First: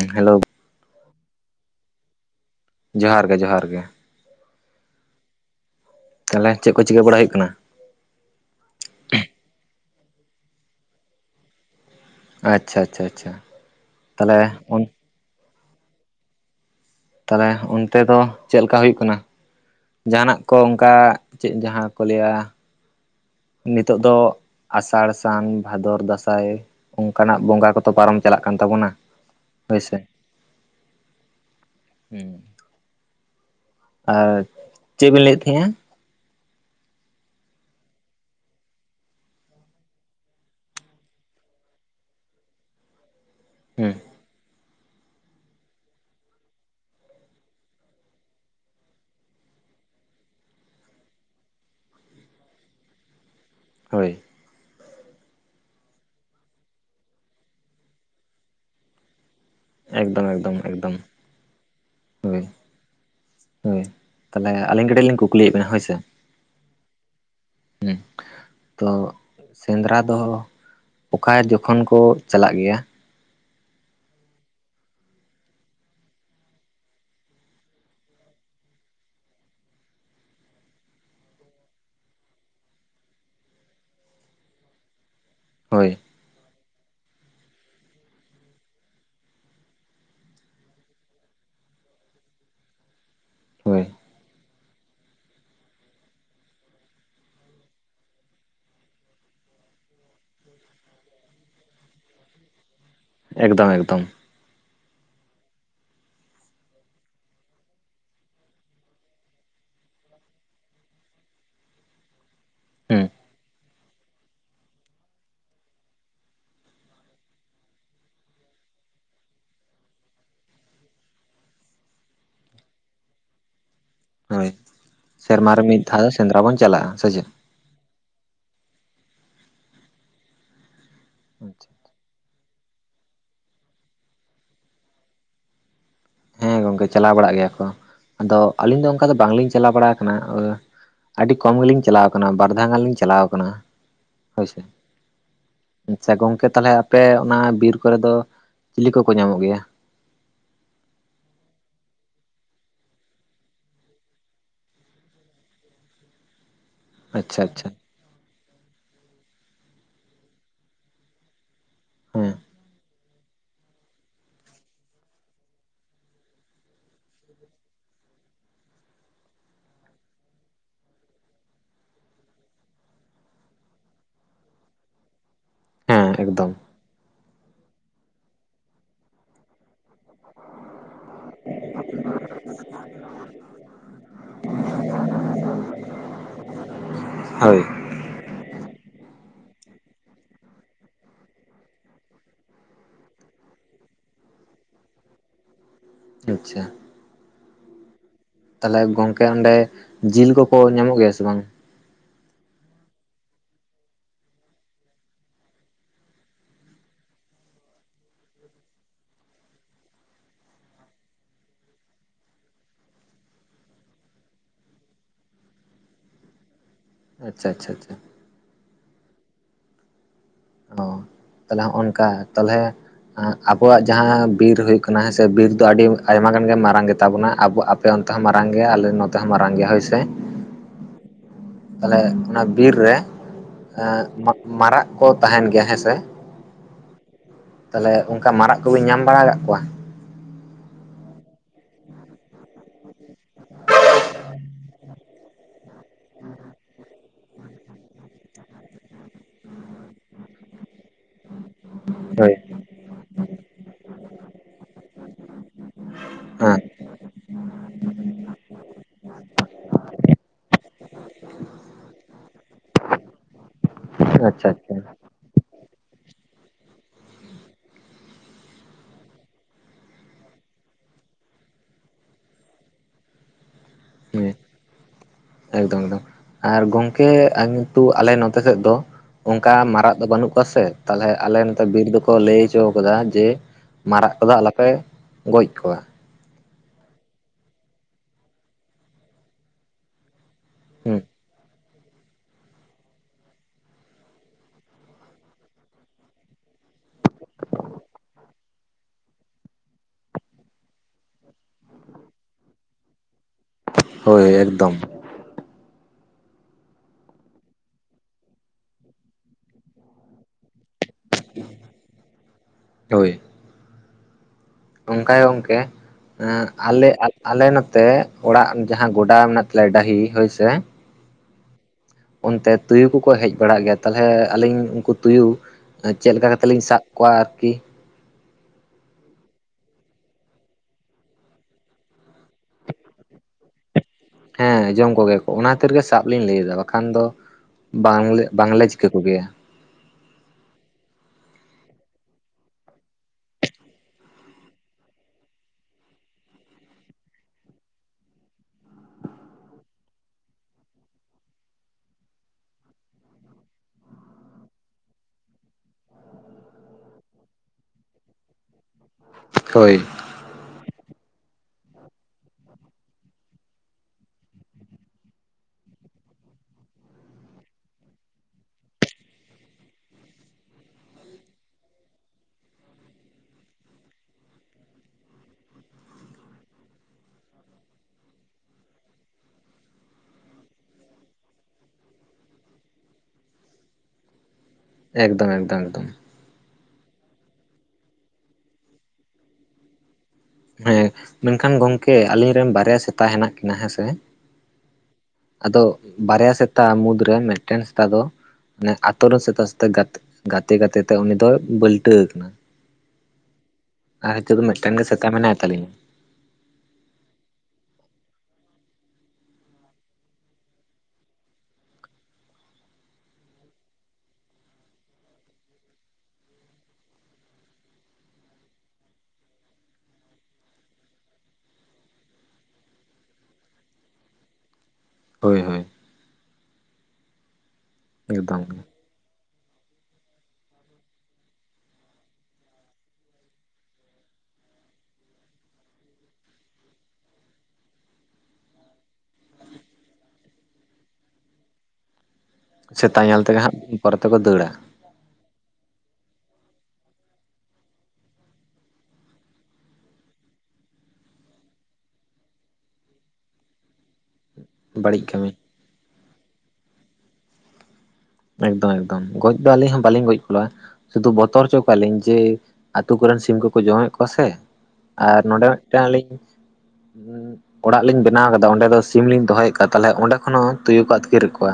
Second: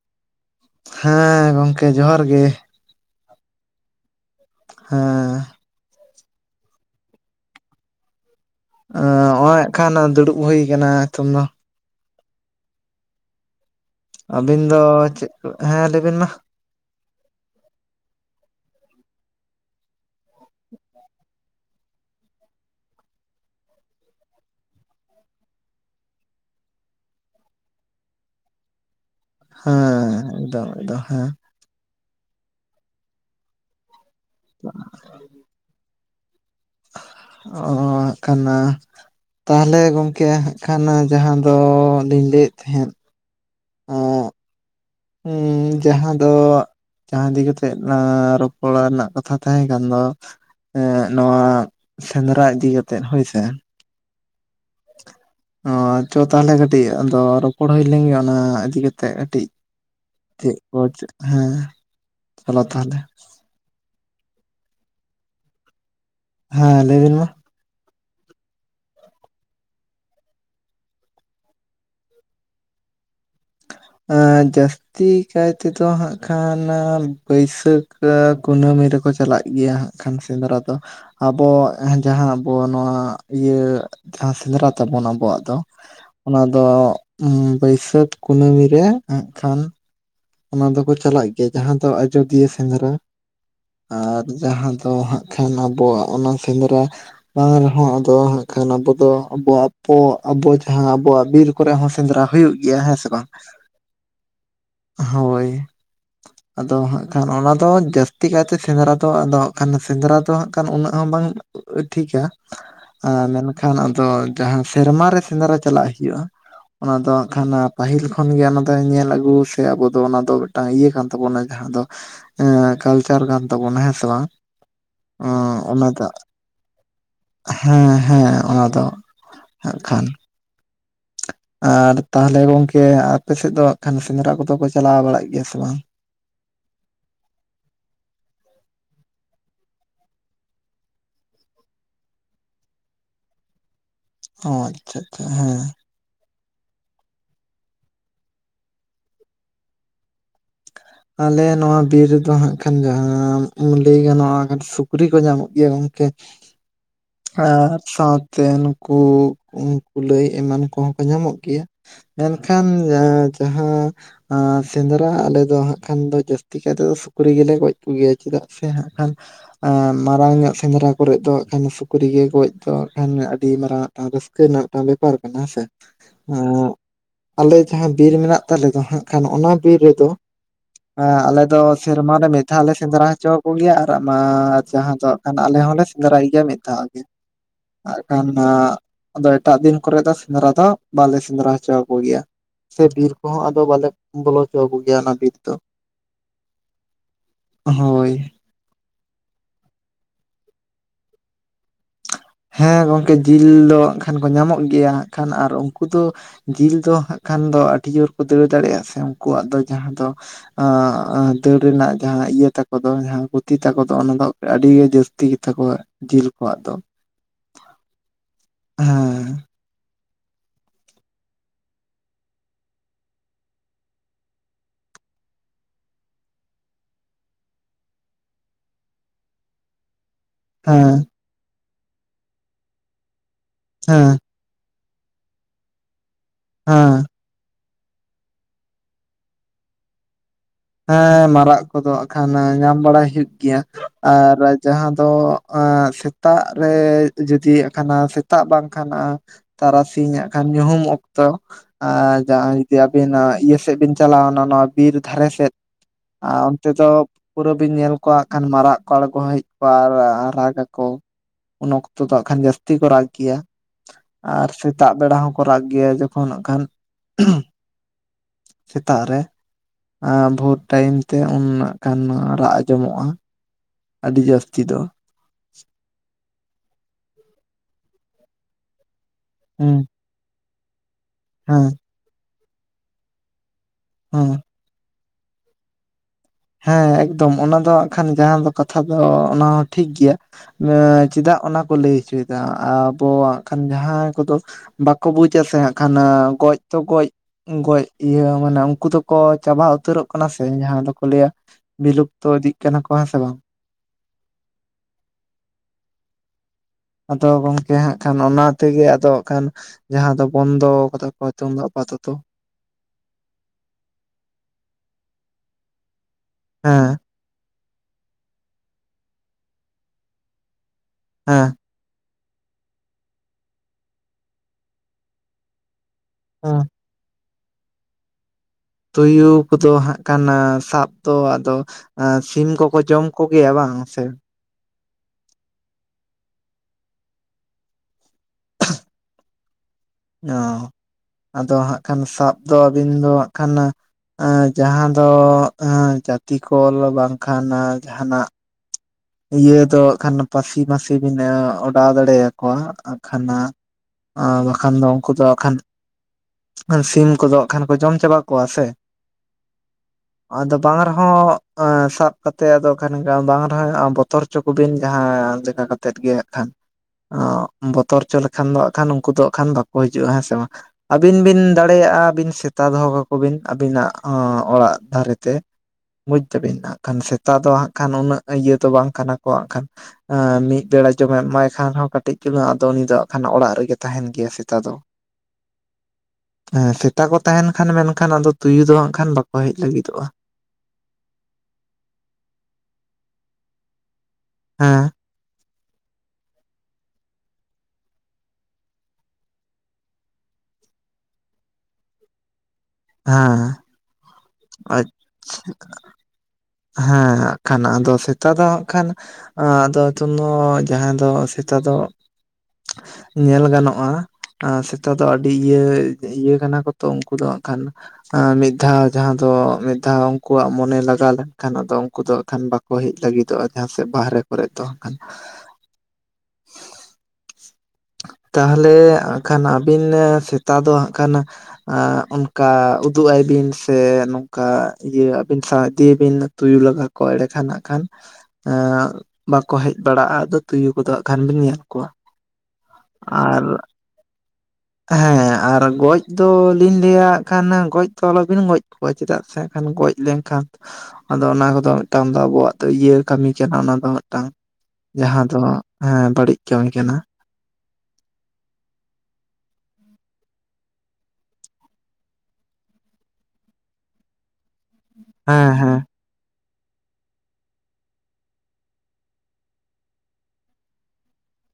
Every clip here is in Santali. ᱦᱩᱸ ᱦᱮᱞᱳᱣ, ᱦᱮᱸ ᱜᱚᱝᱠᱮ ᱡᱚᱦᱟᱨ ᱜᱮ᱾ ᱡᱚᱦᱟᱨ ᱜᱮ ᱡᱚᱦᱟᱨ ᱜᱮ᱾ ᱦᱮᱸᱻ᱾ ᱛᱟᱦᱚᱞᱮ ᱪᱮᱫ ᱠᱚ ᱪᱤᱠᱟᱹ ᱵᱟᱲᱟᱭ ᱦᱩᱭᱩᱜ ᱠᱟᱱᱟ? ᱱᱚᱜᱼᱚᱭ ᱮᱠᱷᱟᱱ ᱫᱩᱲᱩᱵ ᱦᱩᱭ ᱟᱠᱟᱱᱟ ᱱᱤᱛᱚᱝ ᱫᱚ᱾ ᱟᱪᱪᱷᱟ ᱟᱪᱪᱷᱟ ᱟᱪᱪᱷᱟ᱾ ᱛᱟᱦᱚᱞᱮ ᱟᱹᱵᱤᱱ ᱫᱚ ᱪᱮᱫ ᱠᱚ, ᱦᱮᱸ ᱞᱟᱹᱭᱵᱤᱱ ᱢᱟ᱾ ᱛᱟᱦᱚᱞᱮ ᱚᱱᱛᱮ ᱫᱚ ᱪᱮᱞᱠᱟ ᱦᱩᱭᱩᱜ ᱠᱟᱱᱟ? ᱡᱟᱦᱟᱸᱱᱟᱜ ᱠᱚ ᱚᱱᱠᱟ ᱪᱮᱫ ᱡᱟᱦᱟᱸ ᱠᱚ ᱞᱟᱹᱭᱟ ᱱᱤᱛᱚᱜ ᱫᱚ ᱟᱥᱟᱲ, ᱥᱟᱱ, ᱵᱷᱟᱫᱚᱨ, ᱫᱟᱸᱥᱟᱭ ᱚᱱᱠᱟᱱᱟᱜ ᱵᱚᱸᱜᱟ ᱠᱚᱛᱚ ᱯᱟᱨᱚᱢ ᱪᱟᱞᱟᱜ ᱠᱟᱱ ᱛᱟᱵᱚᱱᱟ᱾ ᱦᱳᱭᱥᱮ ᱦᱮᱸᱻ, ᱮᱠᱫᱚᱢ ᱮᱠᱫᱚᱢ ᱦᱮᱸ᱾ ᱦᱩᱸ᱾ ᱟᱨ ᱪᱮᱫ ᱵᱤᱱ ᱞᱟᱹᱭᱮᱫ [inaudible] ᱛᱟᱦᱮᱸᱜᱼᱟ ᱚᱸᱜ ᱠᱟᱱᱟ, ᱛᱟᱦᱚᱞᱮ ᱜᱚᱝᱠᱮ ᱦᱟᱸᱜ ᱠᱷᱟᱱ ᱡᱟᱦᱟᱸ ᱫᱚᱞᱤᱧ ᱞᱟᱹᱭᱮᱫ ᱛᱟᱦᱮᱸᱫ, ᱦᱩᱸ᱾ ᱩᱢᱻ ᱡᱟᱦᱟᱸ ᱫᱚ ᱡᱟᱦᱟᱸ ᱤᱫᱤ ᱠᱟᱛᱮᱜ ᱚᱱᱟ ᱨᱚᱯᱚᱲ ᱨᱮᱱᱟᱜ ᱠᱟᱛᱷᱟ ᱛᱟᱦᱮᱸ ᱠᱟᱱ ᱫᱚ ᱮᱸ ᱱᱚᱣᱟ ᱥᱮᱸᱫᱽᱨᱟ ᱤᱫᱤ ᱠᱟᱛᱮᱜ ᱦᱳᱭ ᱥᱮ, ᱦᱳᱭ᱾ ᱚ ᱪᱚ ᱛᱟᱦᱚᱞᱮ ᱠᱟᱹᱴᱤᱡ ᱟᱫᱚ ᱨᱚᱯᱚᱲ ᱦᱩᱭ ᱞᱮᱱᱜᱮ ᱚᱱᱟ ᱤᱫᱤ ᱠᱟᱛᱮᱫ ᱠᱟᱹᱴᱤᱡ᱾ ᱮᱠᱫᱚᱢ ᱮᱠᱫᱚᱢ ᱪᱮᱫ ᱠᱚ ᱮᱠᱫᱚᱢ ᱪᱮᱫ ᱦᱮᱸ ᱦᱳᱭ ᱪᱚᱞᱚ ᱛᱟᱦᱚᱞᱮ᱾ ᱦᱳᱭ, ᱛᱟᱦᱚᱞᱮ ᱟᱹᱞᱤᱧ ᱠᱟᱹᱴᱤᱡ ᱞᱤᱧ ᱠᱩᱠᱞᱤᱭᱮᱫ ᱵᱮᱱᱟ ᱦᱳᱭ ᱥᱮ᱾ ᱦᱮᱸ ᱞᱟᱹᱭ ᱵᱤᱱ ᱢᱟ᱾ ᱦᱩᱸ, ᱛᱚ ᱥᱮᱸᱫᱽᱨᱟ ᱫᱚ ᱚᱠᱟ ᱡᱚᱠᱷᱚᱱ ᱠᱚ ᱪᱟᱞᱟᱜ ᱜᱮᱭᱟ? ᱟᱸ ᱡᱟᱹᱥ ᱛᱤ ᱠᱟᱭ ᱛᱮᱫᱚ ᱦᱟᱸᱜ ᱠᱷᱟᱱ ᱵᱟᱹᱭᱥᱟᱹᱠᱷ ᱠᱩᱱᱟᱹᱢᱤ ᱨᱮᱠᱚ ᱪᱟᱞᱟᱜ ᱜᱮᱭᱟ ᱦᱟᱸᱜ, ᱠᱷᱟᱱ ᱥᱮᱸᱫᱽᱨᱟ ᱫᱚ᱾ ᱟᱵᱚ ᱡᱟᱦᱟᱸ ᱟᱵᱚ ᱱᱚᱣᱟ ᱤᱭᱟᱹ ᱡᱟᱦᱟᱸ ᱥᱮᱸᱫᱽᱨᱟ ᱛᱟᱵᱚᱱ ᱟᱵᱚᱣᱟᱜ, ᱛᱚ ᱦᱳᱭ ᱚᱱᱟ ᱫᱚ ᱵᱟᱹᱭᱥᱟᱹᱠᱷ ᱠᱩᱱᱟᱹᱢᱤ ᱨᱮ ᱦᱟᱸᱜ ᱠᱷᱟᱱ ᱚᱱᱟ ᱫᱚᱠᱚ ᱪᱟᱞᱟᱜ ᱜᱮᱭᱟ, ᱡᱟᱦᱟᱸ ᱫᱚ ᱟᱡᱚᱫᱤᱭᱟᱹ ᱥᱮᱸᱫᱽᱨᱟ ᱦᱳᱭ ᱟᱨ ᱡᱟᱦᱟᱸ ᱫᱚ ᱦᱟᱸᱜ ᱠᱷᱟᱱ ᱟᱵᱚᱣᱟᱜ ᱚᱱᱟ ᱥᱮᱸᱫᱽᱨᱟ ᱵᱟᱝ ᱨᱮᱦᱚᱸ ᱟᱫᱚ ᱦᱟᱸᱜ ᱠᱷᱟᱱ ᱟᱵᱚ ᱫᱚ ᱟᱵᱚᱣᱟᱜ ᱯᱚ ᱟᱵᱩ ᱡᱟᱦᱟᱸ ᱟᱵᱚᱣᱟᱜ ᱵᱤᱨ ᱠᱚᱨᱮᱜ ᱦᱚᱸ ᱥᱮᱸᱫᱽᱨᱟ ᱦᱩᱭᱩᱜ ᱜᱮᱭᱟ ᱦᱮᱸ ᱥᱮᱫ᱾ ᱮᱠᱫᱚᱢ ᱮᱠᱫᱚᱢ᱾ ᱦᱳᱭ᱾ ᱟᱫᱚ ᱦᱟᱸᱜ ᱠᱷᱟᱱ ᱚᱱᱟ ᱫᱚ ᱡᱟᱹᱥᱛᱤ ᱠᱟᱭᱛᱮ ᱥᱮᱸᱫᱽᱨᱟ ᱫᱚ ᱟᱫᱚ ᱠᱷᱟᱱ ᱥᱮᱸᱫᱽᱨᱟ ᱫᱚ ᱦᱟᱸᱜ ᱠᱷᱟᱱ ᱩᱱᱟᱹᱜ ᱦᱚᱸ ᱵᱟᱝ ᱴᱷᱤᱠᱟ, ᱟᱨ ᱢᱮᱱᱠᱷᱟᱱ ᱟᱫᱚ ᱡᱟᱦᱟᱸ ᱥᱮᱨᱢᱟ ᱨᱮ ᱥᱮᱸᱫᱽᱨᱟ ᱪᱟᱞᱟᱜ ᱦᱩᱭᱩᱜᱼᱟ᱾ ᱚᱱᱟ ᱫᱚ ᱦᱟᱸᱜ ᱠᱷᱟᱱ ᱯᱟᱹᱦᱤᱞ ᱠᱷᱚᱱ ᱜᱮ ᱚᱱᱟ ᱫᱚ ᱧᱮᱞ ᱟᱜᱩ ᱛᱮ ᱟᱵᱚ ᱫᱚ ᱚᱱᱟ ᱫᱚ ᱢᱤᱫᱴᱟᱝ ᱤᱭᱟᱹ ᱠᱟᱱ ᱛᱟᱵᱚᱱᱟ ᱡᱟᱦᱟᱸ ᱫᱚ ᱮᱸ ᱠᱟᱞᱪᱟᱨ ᱠᱟᱱ ᱛᱟᱵᱚᱱᱟ ᱦᱮᱸ ᱥᱮ ᱵᱟᱝ ᱦᱳᱭ, ᱥᱮᱨᱢᱟ ᱨᱮ ᱢᱤᱫ ᱚᱱᱟ ᱫᱚ ᱫᱷᱟᱣ ᱥᱮᱸᱫᱽᱨᱟ ᱵᱚᱱ ᱪᱟᱞᱟᱜᱼᱟ ᱥᱮ ᱪᱮᱫ? ᱦᱮᱸ ᱦᱮᱸ ᱚᱱᱟ ᱫᱚ ᱦᱟᱸᱜ ᱠᱷᱟᱱ᱾ ᱟᱨ ᱛᱟᱦᱚᱞᱮ ᱜᱚᱝᱠᱮ ᱟᱯᱮ ᱥᱮᱫ ᱫᱚ ᱦᱟᱸᱜ ᱠᱷᱟᱱ ᱥᱮᱸᱫᱽᱨᱟ ᱠᱚᱫᱚ ᱠᱚ ᱪᱟᱞᱟᱣ ᱵᱟᱲᱟᱜ ᱜᱮᱭᱟ ᱥᱮ ᱵᱟᱝ? ᱦᱮᱸ ᱜᱚᱝᱠᱮ ᱪᱟᱞᱟᱣ ᱵᱟᱲᱟᱜ ᱜᱮᱭᱟ ᱠᱚ ᱟᱫᱚ ᱟᱹᱞᱤᱧ ᱫᱚ ᱚᱱᱠᱟ ᱫᱚ ᱵᱟᱝᱞᱤᱧ ᱪᱟᱞᱟᱣ ᱵᱟᱲᱟ ᱠᱟᱱᱟ᱾ ᱟᱸᱻ ᱟᱹᱰᱤ ᱠᱚᱢ ᱜᱮᱞᱤᱧ ᱪᱟᱞᱟᱣ ᱠᱟᱱᱟ ᱵᱟᱨ ᱫᱷᱟᱣ ᱜᱟᱱ ᱞᱤᱧ ᱪᱟᱞᱟᱣ ᱠᱟᱱᱟ᱾ ᱚ ᱟᱪᱪᱷᱟ ᱟᱪᱪᱷᱟ ᱦᱮᱸ᱾ ᱟᱪᱪᱷᱟ ᱜᱚᱝᱠᱮ ᱛᱟᱞᱦᱮ ᱟᱯᱮ ᱚᱱᱟ ᱵᱤᱨ ᱠᱚᱨᱮ ᱫᱚ ᱪᱤᱞᱤ ᱠᱚᱠᱚ ᱧᱟᱢᱚᱜ ᱜᱮᱭᱟ? ᱟᱞᱮ ᱱᱚᱣᱟ ᱵᱤᱨ ᱨᱮᱫᱚ ᱦᱟᱸᱜ ᱠᱷᱟᱱ ᱡᱟᱦᱟᱸ ᱞᱟᱹᱭ ᱜᱟᱱᱚᱜᱼᱟ ᱥᱩᱠᱨᱤ ᱠᱚ ᱧᱟᱢᱚᱜ ᱜᱮᱭᱟ ᱜᱚᱝᱠᱮ᱾ ᱟᱪᱪᱷᱟ [inaudible] ᱟᱪᱪᱷᱟ ᱟᱨ ᱥᱟᱶᱛᱮ ᱱᱩᱠᱩ ᱩᱸ ᱠᱩᱞᱟᱹᱭ ᱮᱢᱟᱱ ᱠᱚᱦᱚᱸ ᱠᱚ ᱧᱟᱢᱚᱜ ᱜᱮᱭᱟ᱾ ᱦᱮᱸ ᱢᱮᱱᱠᱷᱟᱱ ᱡᱟᱦᱟᱸ ᱟᱸ ᱥᱮᱸᱫᱽᱨᱟ ᱟᱞᱮ ᱫᱚ ᱦᱟᱸᱜ ᱠᱷᱟᱱ ᱫᱚ ᱡᱟᱹᱥᱛᱤ ᱠᱟᱭ ᱛᱮᱫᱚ ᱥᱩᱠᱨᱤ ᱜᱮᱞᱮ ᱜᱚᱡ ᱠᱚᱜᱮᱭᱟ ᱪᱮᱫᱟᱜ ᱥᱮ ᱦᱟᱸᱜ ᱠᱷᱟᱱ ᱢᱟᱨᱟᱝ ᱧᱚᱜ ᱥᱮᱸᱫᱽᱨᱟ ᱠᱚᱨᱮᱜ ᱫᱚ ᱦᱟᱸᱜ ᱠᱷᱟᱱ ᱥᱩᱠᱨᱤ ᱜᱮ ᱜᱚᱡ ᱫᱚ ᱦᱟᱸᱜ ᱠᱷᱟᱱ ᱟᱹᱰᱤ ᱢᱟᱨᱟᱝᱟᱜ ᱨᱟᱹᱥᱠᱟᱹ ᱨᱮᱱᱟᱜ ᱢᱤᱫᱴᱟᱝ ᱵᱮᱯᱟᱨ ᱠᱟᱱᱟ ᱦᱮᱸ ᱥᱮ᱾ ᱦᱮᱸ ᱮᱠᱫᱚᱢ ᱟᱞᱮ ᱡᱟᱦᱟᱸ ᱵᱤᱨ ᱢᱮᱱᱟᱜ ᱛᱟᱞᱮ ᱫᱚ ᱦᱟᱸᱜ ᱠᱷᱟᱱ ᱚᱱᱟ ᱵᱤᱨ ᱨᱮᱫᱚ ᱟᱸ ᱟᱞᱮ ᱫᱚ ᱥᱮᱨᱢᱟ ᱨᱮ ᱢᱤᱫ ᱫᱷᱟᱣ ᱞᱮ ᱥᱮᱸᱫᱽᱨᱟ ᱦᱚᱪᱚ ᱟᱠᱚ ᱜᱮᱭᱟ ᱟᱨ ᱟᱢᱟᱜ ᱡᱟᱦᱟᱸ ᱫᱚ ᱟᱨ ᱟᱞᱮ ᱦᱚᱸᱞᱮ ᱥᱮᱸᱫᱽᱨᱟᱭ ᱜᱮᱭᱟ ᱢᱤᱫ ᱫᱷᱟᱣ ᱜᱮ᱾ ᱦᱳᱭ ᱦᱟᱸᱜ ᱠᱷᱟᱱ ᱟᱸ ᱟᱫᱚ ᱮᱴᱟᱜ ᱫᱤᱱ ᱠᱚᱨᱮ ᱫᱚ ᱥᱮᱸᱫᱽᱨᱟ ᱫᱚ ᱵᱟᱞᱮ ᱥᱮᱸᱫᱽᱨᱟ ᱦᱚᱪᱚ ᱟᱠᱚ ᱜᱮᱭᱟ᱾ ᱥᱮ ᱵᱤᱨ ᱠᱚᱦᱚᱸ ᱟᱫᱚ ᱵᱟᱞᱮ ᱵᱚᱞᱚ ᱦᱚᱪᱚᱣᱟ ᱠᱚᱜᱮᱭᱟ ᱚᱱᱟ ᱵᱤᱨ ᱫᱚ ᱟᱪᱪᱷᱟ ᱦᱳᱭ ᱛᱟᱞᱦᱮ ᱜᱚᱝᱠᱮ ᱚᱸᱰᱮ ᱡᱤᱞ ᱠᱚᱠᱚ ᱧᱟᱢᱚᱜ ᱜᱮᱭᱟ ᱥᱮ ᱵᱟᱝ? ᱦᱮᱸ ᱜᱚᱢᱠᱮ ᱡᱤᱞ ᱫᱚ ᱦᱟᱸᱜ ᱠᱷᱟᱱ ᱠᱚ ᱧᱟᱢᱚᱜ ᱜᱮᱭᱟ ᱦᱟᱸᱜ ᱠᱷᱟᱱ ᱟᱨ ᱩᱝᱠᱩ ᱫᱚ ᱡᱤᱞ ᱫᱚ ᱦᱟᱸᱜ ᱠᱷᱟᱱ ᱫᱚ ᱟᱹᱰᱤ ᱡᱳᱨ ᱠᱚ ᱫᱟᱹᱲ ᱫᱟᱲᱮᱭᱟᱜᱼᱟ ᱥᱮ ᱩᱱᱠᱩᱣᱟᱜ ᱫᱚ ᱡᱟᱦᱟᱸ ᱫᱚ ᱟᱸ ᱫᱟᱹᱲ ᱨᱮᱱᱟᱜ ᱡᱟᱦᱟᱸ ᱤᱭᱟᱹ ᱛᱟᱠᱚ ᱫᱚ ᱡᱟᱦᱟᱸ ᱜᱩᱛᱤ ᱛᱟᱠᱚ ᱫᱚ ᱚᱱᱟ ᱫᱚ ᱟᱹᱰᱤ ᱜᱮ ᱡᱟᱹᱥᱛᱤ ᱜᱮ ᱛᱟᱠᱚᱣᱟ ᱡᱤᱞ ᱠᱚᱣᱟᱜ ᱫᱚ᱾ ᱟᱪᱪᱷᱟ ᱟᱪᱪᱷᱟ ᱟᱪᱪᱷᱟ ᱦᱮᱸ ᱚ ᱛᱟᱞᱦᱮ ᱱᱚᱜᱼᱚ ᱱᱚᱝᱠᱟ ᱛᱟᱞᱦᱮ ᱟᱸ ᱟᱵᱚᱣᱟᱜ ᱡᱟᱦᱟᱸ ᱵᱤᱨ ᱦᱩᱭᱩᱜ ᱠᱟᱱᱟ ᱦᱮᱸ ᱥᱮ ᱵᱤᱨ ᱫᱚ ᱟᱹᱰᱤ ᱟᱭᱢᱟ ᱜᱟᱱ ᱜᱮ ᱢᱟᱨᱟᱝ ᱜᱮ ᱛᱟᱵᱚᱱᱟ ᱟᱵᱚ ᱟᱯᱮ ᱚᱱᱛᱮ ᱦᱚᱸ ᱢᱟᱨᱟᱝ ᱜᱮᱭᱟ ᱟᱞᱮ ᱱᱚᱛᱮ ᱦᱚᱸ ᱢᱟᱨᱟᱝ ᱜᱮᱭᱟ ᱦᱳᱭ ᱥᱮ᱾ ᱦᱮᱸ ᱾ ᱛᱟᱞᱦᱮ ᱚᱱᱟ ᱵᱤᱨ ᱨᱮ ᱦᱮᱸ ᱮᱸᱜ ᱢᱟᱨᱟᱜ ᱠᱚ ᱛᱟᱸᱦᱮᱱ ᱜᱮᱭᱟ ᱦᱮᱸ ᱥᱮ ᱦᱮᱸ ᱛᱟᱞᱦᱮ ᱚᱝᱠᱟ ᱢᱟᱨᱟᱜ ᱠᱚᱵᱤᱱ ᱧᱟᱢ ᱵᱟᱲᱟ ᱟᱠᱟᱜ ᱠᱚᱣᱟ ᱦᱮᱸ ᱢᱟᱨᱟᱜ ᱠᱚᱫᱚ ᱦᱟᱜ ᱠᱷᱟᱱ ᱧᱟᱢ ᱵᱟᱲᱟᱭ ᱦᱩᱭᱩᱜ ᱜᱮᱭᱟ ᱟᱨ ᱡᱟᱦᱟᱸ ᱫᱚ ᱚᱸ ᱥᱮᱛᱟᱜ ᱨᱮ ᱡᱩᱫᱤᱭ ᱦᱟᱜ ᱠᱷᱟᱱ ᱥᱮᱛᱟᱜ ᱵᱟᱝᱠᱷᱟᱱ ᱛᱟᱨᱟᱥᱤᱧ ᱦᱟᱜ ᱠᱷᱟᱱ ᱧᱩᱦᱩᱢ ᱚᱠᱛᱚ ᱟᱨ ᱦᱳᱭ ᱡᱟᱦᱟᱸ ᱡᱩᱫᱤ ᱟᱵᱤᱱ ᱤᱭᱟᱹ ᱥᱮᱫ ᱵᱤᱱ ᱪᱟᱞᱟᱣ ᱮᱱᱟ ᱱᱚᱣᱟ ᱵᱤᱨ ᱫᱷᱟᱨᱮ ᱥᱮᱫ ᱟᱨ ᱚᱱᱛᱮ ᱫᱚ ᱯᱩᱨᱟᱹ ᱵᱤᱱ ᱧᱮᱞ ᱠᱚᱣᱟ ᱦᱟᱜ ᱠᱷᱟᱱ ᱢᱟᱨᱟᱜ ᱠᱚ ᱟᱸᱬᱜᱚ ᱦᱮᱡ ᱠᱚᱜ-ᱟ ᱟᱨ ᱨᱟᱜ ᱟᱠᱚ ᱩᱱ ᱚᱠᱛᱚ ᱫᱚ ᱦᱟᱸᱜ ᱠᱷᱟᱱ ᱡᱟᱹᱥᱛᱤ ᱠᱚ ᱨᱟᱜ ᱜᱮᱭᱟ ᱟᱪᱪᱷᱟ ᱟᱨ ᱟᱪᱪᱷᱟ ᱦᱮᱸ ᱥᱮᱛᱟᱜ ᱵᱮᱲᱟ ᱦᱚᱸ ᱠᱚ ᱨᱟᱜ ᱜᱮᱭᱟ ᱡᱚᱠᱷᱚᱱ ᱱᱟᱜ ᱠᱷᱟᱱ ᱥᱮᱛᱟᱜ ᱨᱮ ᱮᱸ ᱵᱷᱳᱨ ᱴᱟᱭᱤᱢ ᱛᱮ ᱩᱱ ᱱᱟᱜ ᱠᱷᱟᱱ ᱨᱟᱜ ᱟᱸᱡᱚᱢᱚᱜᱼᱟ ᱟᱹᱰᱤ ᱡᱟᱹᱥᱛᱤ ᱫᱚ ᱮᱠᱫᱚᱢ ᱮᱠᱫᱚᱢ ᱟᱨ ᱜᱚᱝᱠᱮ [unintelligible] ᱟᱞᱮ ᱱᱚᱛᱮ ᱥᱮᱫ ᱫᱚ ᱚᱝᱠᱟ ᱦᱩᱸ ᱢᱟᱨᱟᱜ ᱫᱚ ᱵᱟᱹᱱᱩᱜ ᱠᱚᱣᱟ ᱥᱮ ᱛᱟᱞᱦᱮ ᱟᱞᱮ ᱦᱮᱸ ᱱᱚᱛᱮ ᱵᱤᱨ ᱫᱚᱠᱚ ᱞᱟᱹᱭ ᱦᱚᱪᱚ ᱟᱠᱟᱫᱟ ᱡᱮ ᱢᱟᱨᱟᱜ ᱠᱚᱫᱚ ᱦᱮᱸ ᱟᱞᱚ ᱯᱮ ᱜᱚᱡ ᱠᱚᱣᱟ ᱦᱮᱸ ᱮᱠᱫᱚᱢ ᱚᱱᱟ ᱫᱚ ᱦᱟᱸᱜ ᱠᱷᱟᱱ ᱡᱟᱦᱟᱸ ᱫᱚ ᱠᱟᱛᱷᱟ ᱫᱚ ᱚᱱᱟ ᱦᱚᱸ ᱴᱷᱤᱠ ᱜᱮᱭᱟ ᱱᱚᱣᱟ ᱪᱮᱫᱟᱜ ᱚᱱᱟ ᱠᱚ ᱞᱟᱹᱭ ᱦᱚᱪᱚᱭᱮᱫᱟ ᱟᱵᱚᱣᱟᱜ ᱠᱷᱟᱱ ᱡᱟᱦᱟᱸᱭ ᱠᱚᱫᱚ ᱵᱟᱠᱚ ᱵᱩᱡᱟ ᱥᱮ ᱦᱟᱸᱜ ᱠᱷᱟᱱ ᱟ ᱜᱚᱡ ᱛᱚ ᱜᱚᱡ ᱜᱚᱡ ᱤᱭᱟᱹ ᱢᱟᱱᱮ ᱩᱱᱠᱩ ᱫᱚᱠᱚ ᱪᱟᱵᱟ ᱩᱛᱟᱹᱨᱚᱜ ᱠᱟᱱᱟ ᱥᱮ ᱡᱟᱦᱟᱸ ᱫᱚ ᱠᱚ ᱞᱟᱹᱭᱟ ᱵᱤᱞᱩᱯᱛᱚ ᱤᱫᱤᱜ ᱠᱟᱱᱟ ᱠᱚ ᱦᱮᱸ ᱥᱮ ᱵᱟᱝ ᱦᱳᱭ ᱮᱠᱫᱚᱢ ᱟᱫᱚ ᱜᱚᱝᱠᱮ ᱦᱟᱸᱜ ᱠᱷᱟᱱ ᱚᱱᱟ ᱛᱮᱜᱮ ᱟᱫᱚ ᱦᱟᱸᱜ ᱠᱷᱟᱱ ᱡᱟᱦᱟᱸ ᱫᱚ ᱵᱚᱱᱫᱚ ᱯᱟᱛᱟ ᱠᱚ ᱛᱚᱢᱫᱟᱜ ᱟᱯᱟᱛᱚᱛᱚ᱾ ᱦᱳᱭ ᱚᱝᱱᱠᱟ ᱜᱚᱝᱠᱮ ᱮᱸ ᱦᱮᱸ ᱟᱞᱮ ᱟᱞᱮ ᱱᱚᱛᱮ ᱚᱲᱟᱜ ᱡᱟᱦᱟᱸ ᱜᱚᱰᱟ ᱢᱮᱱᱟᱜ ᱛᱟᱞᱮ ᱰᱟᱦᱤ ᱦᱳᱭ ᱥᱮ᱾ ᱦᱮᱸ ᱚᱱᱛᱮ ᱛᱩᱭᱩ ᱠᱚᱠᱚ ᱦᱮᱡ ᱵᱟᱲᱟᱜ ᱜᱮᱭᱟ ᱛᱟᱞᱦᱮ ᱟᱹᱞᱤᱧ ᱩᱝᱠᱩ ᱛᱩᱭᱩ ᱪᱮᱫ ᱞᱮᱠᱟ ᱠᱟᱛᱮ ᱦᱮᱸ ᱞᱤᱧ ᱥᱟᱵ ᱠᱚᱣᱟ ᱟᱨᱠᱤ᱾ ᱛᱩᱭᱩ ᱠᱚᱫᱚ ᱦᱟᱸᱜ ᱠᱟᱱᱟ ᱥᱟᱵ ᱫᱚ ᱟᱫᱚ ᱥᱤᱢ ᱠᱚᱠᱚ ᱡᱚᱢ ᱠᱚᱜᱮᱭᱟ ᱵᱟᱝ ᱥᱮ ᱦᱮᱸ ᱡᱚᱢ ᱠᱚᱜᱮᱭᱟᱠᱚ ᱚᱱᱟ ᱠᱷᱟᱹᱛᱤᱨ ᱜᱮ ᱥᱟᱵ ᱞᱤᱧ ᱞᱟᱹᱭᱫᱟ ᱵᱟᱠᱷᱟᱱ ᱫᱚ ᱵᱟᱝᱞᱮ ᱵᱟᱝᱞᱮ ᱪᱤᱠᱟᱹ ᱠᱚᱜᱮᱭᱟ᱾ ᱚᱸ ᱟᱫᱚ ᱦᱟᱸᱜ ᱠᱷᱟᱱ ᱥᱟᱵ ᱫᱚ ᱟᱵᱤᱱ ᱫᱚ ᱦᱟᱸᱜ ᱠᱷᱟᱱ ᱟᱹᱻ ᱡᱟᱦᱟᱸ ᱫᱚ ᱡᱟᱹᱛᱤ ᱠᱚᱞ ᱵᱟᱝᱠᱷᱟᱱ ᱡᱟᱦᱟᱱᱟᱜ ᱤᱭᱟᱹ ᱫᱚ ᱦᱟᱸᱜ ᱠᱷᱟᱱ ᱯᱟᱥᱤ ᱢᱟᱥᱤ ᱵᱤᱱ ᱚᱰᱟᱣ ᱫᱟᱲᱮᱭᱟ ᱠᱚᱣᱟ ᱟᱨ ᱠᱷᱟᱱᱟ᱾ ᱟ. ᱻ ᱵᱟᱠᱷᱟᱱ ᱫᱚ ᱩᱱᱠᱩ ᱫᱚ ᱦᱟᱸᱜ ᱠᱷᱟᱱ ᱥᱤᱢ ᱠᱚᱫᱚ ᱟᱜ ᱠᱷᱟᱱ ᱠᱚ ᱡᱚᱢ ᱪᱟᱵᱟ ᱠᱚᱜᱣᱟ ᱥᱮ᱾ ᱦᱳᱭ ᱟᱫᱚ ᱵᱟᱝ ᱨᱮᱦᱚᱸ ᱟᱹ ᱥᱟᱵ ᱠᱟᱛᱮᱜ ᱟᱫᱚ ᱠᱷᱟᱱ ᱵᱟᱝ ᱨᱮᱦᱚᱸ ᱵᱚᱛᱚᱨ ᱦᱚᱪᱚ ᱠᱚᱵᱤᱱ ᱡᱟᱦᱟᱸ ᱞᱮᱠᱟ ᱠᱟᱛᱮᱫ ᱜᱮ ᱦᱟᱜᱠᱷᱟᱱ ᱟᱹᱻ ᱵᱚᱛᱚᱨ ᱦᱚᱪᱚ ᱞᱮᱠᱷᱟᱱ ᱫᱚ ᱦᱟᱸᱜ ᱠᱷᱟᱱ ᱩᱱᱠᱩ ᱫᱚ ᱦᱟᱸᱜ ᱠᱷᱟᱱ ᱵᱟᱠᱚ ᱦᱤᱡᱩᱜ-ᱟ ᱦᱮᱸᱥᱮ ᱢᱟ ᱟᱹᱵᱤᱱ ᱵᱤᱱ ᱫᱟᱲᱮᱭᱟᱜ-ᱟ ᱟᱹᱵᱤᱱ ᱥᱮᱛᱟ ᱫᱚᱦᱚ ᱠᱟᱠᱚ ᱵᱤᱱ ᱟᱹᱵᱤᱱᱟᱜ ᱚᱲᱟᱜ ᱫᱷᱟᱨᱮ ᱛᱮ᱾ ᱵᱩᱡᱽ ᱫᱟᱹᱵᱤᱱ ᱱᱟᱸᱜᱠᱷᱟᱱ ᱥᱮᱛᱟ ᱫᱚ ᱦᱟᱸᱜ ᱠᱷᱟᱱ ᱩᱱᱟᱹᱜ ᱤᱭᱟᱹ ᱫᱚ ᱵᱟᱝ ᱠᱟᱱᱟ ᱠᱚ ᱦᱟᱸᱜ ᱠᱷᱟᱱ ᱟᱹᱻ ᱢᱤᱫ ᱵᱮᱲᱟ ᱡᱚᱢᱮᱢ ᱮᱢᱟᱭ ᱠᱷᱟᱱ ᱦᱚᱸ ᱠᱟᱹᱴᱤᱡ ᱪᱩᱞᱩᱝ ᱟᱫᱚ ᱩᱱᱤᱫ ᱫᱚ ᱦᱟᱸᱜ ᱠᱷᱟᱱ ᱚᱲᱟᱜ ᱨᱮᱜᱮ ᱛᱟᱸᱦᱮᱱ ᱜᱮᱭᱟ ᱥᱮᱛᱟ ᱫᱚ᱾ ᱮᱠᱫᱚᱢ ᱮᱠᱫᱚᱢ ᱮᱠᱫᱚᱢ᱾ ᱦᱮᱸ ᱥᱮᱛᱟ ᱠᱚ ᱛᱟᱸᱦᱮᱱ ᱠᱷᱟᱱ ᱢᱮᱱᱠᱷᱟᱱ ᱟᱫᱚ ᱛᱩᱭᱩ ᱫᱚ ᱦᱟᱸᱜ ᱠᱷᱟᱱ ᱵᱟᱠᱚ ᱦᱮᱡ ᱞᱟᱹᱜᱤᱫᱚᱜ-ᱟ᱾ ᱦᱮᱸ ᱢᱮᱱᱠᱷᱟᱱ ᱜᱚᱝᱠᱮ ᱟᱞᱤᱧ ᱨᱮᱱ ᱵᱟᱨᱭᱟ ᱥᱮᱛᱟ ᱦᱮᱱᱟᱜ ᱠᱤᱱᱟ ᱦᱮᱸᱥᱮ ᱦᱮᱸ ᱟᱫᱚ ᱵᱟᱨᱭᱟ ᱥᱮᱛᱟ ᱢᱩᱫᱽᱨᱮ ᱢᱤᱫᱴᱮᱱ ᱥᱮᱛᱟ ᱫᱚ ᱢᱟᱱᱮ ᱟᱛᱳ ᱨᱮᱱ ᱥᱮᱛᱟ ᱥᱟᱶ ᱜᱟᱛᱮ ᱜᱟᱛᱮ ᱛᱮ ᱩᱱᱤ ᱫᱚᱭ ᱵᱟᱹᱞᱴᱟᱹ ᱠᱟᱱᱟ᱾ ᱦᱮᱸ ᱦᱮᱸ ᱱᱤᱛᱚᱜ ᱫᱚ ᱢᱤᱫᱴᱟᱝ ᱜᱮ ᱥᱮᱛᱟ ᱢᱮᱱᱟᱭ ᱛᱟᱹᱞᱤᱧᱟ᱾ ᱦᱮᱸ ᱦᱟᱜᱠᱷᱟᱱ ᱟᱫᱚ ᱥᱮᱛᱟ ᱫᱚ ᱦᱟᱸᱜ ᱠᱷᱟᱱ ᱟᱹᱻ ᱟᱫᱚ ᱱᱤᱛᱚᱝ ᱫᱚ ᱡᱟᱦᱟᱸᱭ ᱫᱚ ᱥᱮᱛᱟ ᱫᱚ ᱧᱮᱞ ᱜᱟᱱᱚᱜ-ᱟ ᱥᱮᱛᱟ ᱫᱚ ᱟᱹᱰᱤ ᱤᱭᱟᱹ ᱤᱭᱟᱹ ᱠᱟᱱᱟ ᱠᱚ ᱛᱚ ᱩᱱᱠᱩ ᱫᱚ ᱦᱟᱸᱜ ᱠᱷᱟᱱ ᱟᱹᱻ ᱢᱤᱫ ᱫᱷᱟᱣ ᱡᱟᱦᱟᱸ ᱫᱚ ᱢᱤᱫ ᱫᱷᱟᱣ ᱩᱱᱠᱩᱣᱟᱜ ᱢᱚᱱᱮ ᱞᱟᱜᱟᱣ ᱞᱮᱱᱠᱷᱟᱱ ᱟᱫᱚ ᱩᱱᱠᱩ ᱫᱚ ᱦᱟᱜ ᱠᱷᱟᱱ ᱵᱟᱠᱚ ᱦᱮᱡ ᱞᱟᱹᱜᱤᱫᱚᱜ-ᱟ ᱡᱟᱦᱟᱸ ᱥᱮᱫ ᱵᱟᱦᱨᱮ ᱠᱚᱨᱮ ᱫᱚ ᱦᱟᱸᱜ ᱡᱷᱟᱱ ᱦᱳᱭ ᱦᱳᱭ ᱮᱠᱫᱚᱢ ᱜᱮ ᱛᱟᱦᱚᱞᱮ ᱦᱟᱸᱜ ᱠᱷᱟᱱ ᱟᱹᱵᱤᱱ ᱥᱮᱛᱟ ᱫᱚ ᱦᱟᱸᱜ ᱠᱷᱟᱱ ᱟᱹᱻ ᱚᱱᱠᱟ ᱩᱫᱩᱜ ᱟᱭ ᱵᱤᱱ ᱥᱮ ᱱᱚᱝᱠᱟ ᱤᱭᱟᱹ ᱟᱹᱵᱤᱱ ᱥᱟᱶ ᱤᱫᱤᱭ ᱵᱤᱱ ᱛᱩᱭᱩ ᱞᱟᱜᱟ ᱠᱚ ᱮᱲᱮ ᱠᱷᱟᱱ ᱱᱟᱜᱠᱷᱟᱱ ᱮᱻ ᱵᱟᱠᱚ ᱦᱮᱡ ᱵᱟᱲᱟᱜ-ᱟ ᱟᱫᱚ ᱛᱩᱭᱩ ᱠᱚᱫᱚ ᱦᱟᱸᱜ ᱠᱷᱟᱱ ᱵᱮᱱ ᱧᱮᱞ ᱠᱚᱣᱟ᱾ ᱥᱮᱛᱟ ᱧᱮᱞ ᱛᱮᱜᱮ ᱟᱨ ᱦᱟᱸᱜ ᱯᱚᱨᱮ ᱛᱮᱠᱚ ᱫᱟᱹᱲᱟ᱾ ᱦᱮᱸ ᱟᱨ ᱜᱚᱡ ᱫᱚᱞᱤᱧ ᱞᱮᱭᱟ ᱦᱟᱸᱜ ᱠᱷᱟᱱ ᱜᱚᱡ ᱫᱚ ᱟᱞᱚᱵᱤᱱ ᱜᱚᱡ ᱠᱟᱣᱟ ᱪᱮᱫᱟᱜ ᱥᱮ ᱮᱜ-ᱠᱷᱟᱱ ᱜᱚᱡ ᱞᱮᱱᱠᱷᱟᱱ ᱟᱫᱚ ᱚᱱᱟ ᱠᱚᱫᱚ ᱢᱤᱫᱴᱟᱝ ᱫᱚ ᱟᱵᱚᱣᱟᱜ ᱫᱚ ᱤᱭᱟᱹ ᱠᱟᱹᱢᱤ ᱠᱟᱱᱟ ᱚᱱᱟ ᱫᱚ ᱢᱤᱫᱴᱟᱝ ᱵᱟᱹᱲᱤᱡ ᱡᱟᱦᱟᱸ ᱠᱟᱹᱢᱤ ᱫᱚ ᱦᱮᱸ ᱵᱟᱹᱲᱤᱡ ᱠᱟᱹᱢᱤ ᱠᱟᱱᱟ᱾ ᱮᱠᱫᱚᱢ ᱮᱠᱫᱚᱢ ᱜᱚᱡ ᱫᱚ ᱟᱹᱞᱤᱧ ᱦᱚᱸ ᱵᱟᱹᱞᱤᱧ ᱜᱚᱡ ᱠᱚᱣᱟ ᱠᱚᱣᱟ ᱥᱩᱫᱷᱩ ᱵᱚᱛᱚᱨ ᱦᱚᱪᱚ ᱠᱚᱣᱟ ᱞᱤᱧ ᱡᱮ ᱟᱹᱛᱩ ᱠᱚᱨᱮᱱ ᱥᱤᱢ ᱠᱚᱠᱚ ᱡᱚᱢᱮᱫ ᱠᱚᱣᱟ ᱥᱮ᱾ ᱟᱨ ᱱᱚᱸᱰᱮ ᱦᱮᱸ ᱦᱮᱸ ᱢᱤᱫᱴᱟᱝ ᱟᱹᱞᱤᱧᱼᱼ ᱚᱲᱟᱜ ᱞᱤᱧ ᱵᱮᱱᱟᱣ ᱠᱟᱫᱟ ᱚᱸᱰᱮ ᱫᱚ ᱥᱤᱢ ᱞᱤᱧ ᱫᱚᱦᱚᱭᱮᱫ ᱠᱚᱣᱟ ᱛᱟᱦᱚᱞᱮ ᱚᱸᱰᱮ ᱠᱷᱚᱱ ᱦᱚᱸ ᱛᱩᱭᱩ ᱠᱚ ᱟᱹᱠᱤᱨᱮᱫ ᱠᱚᱣᱟ᱾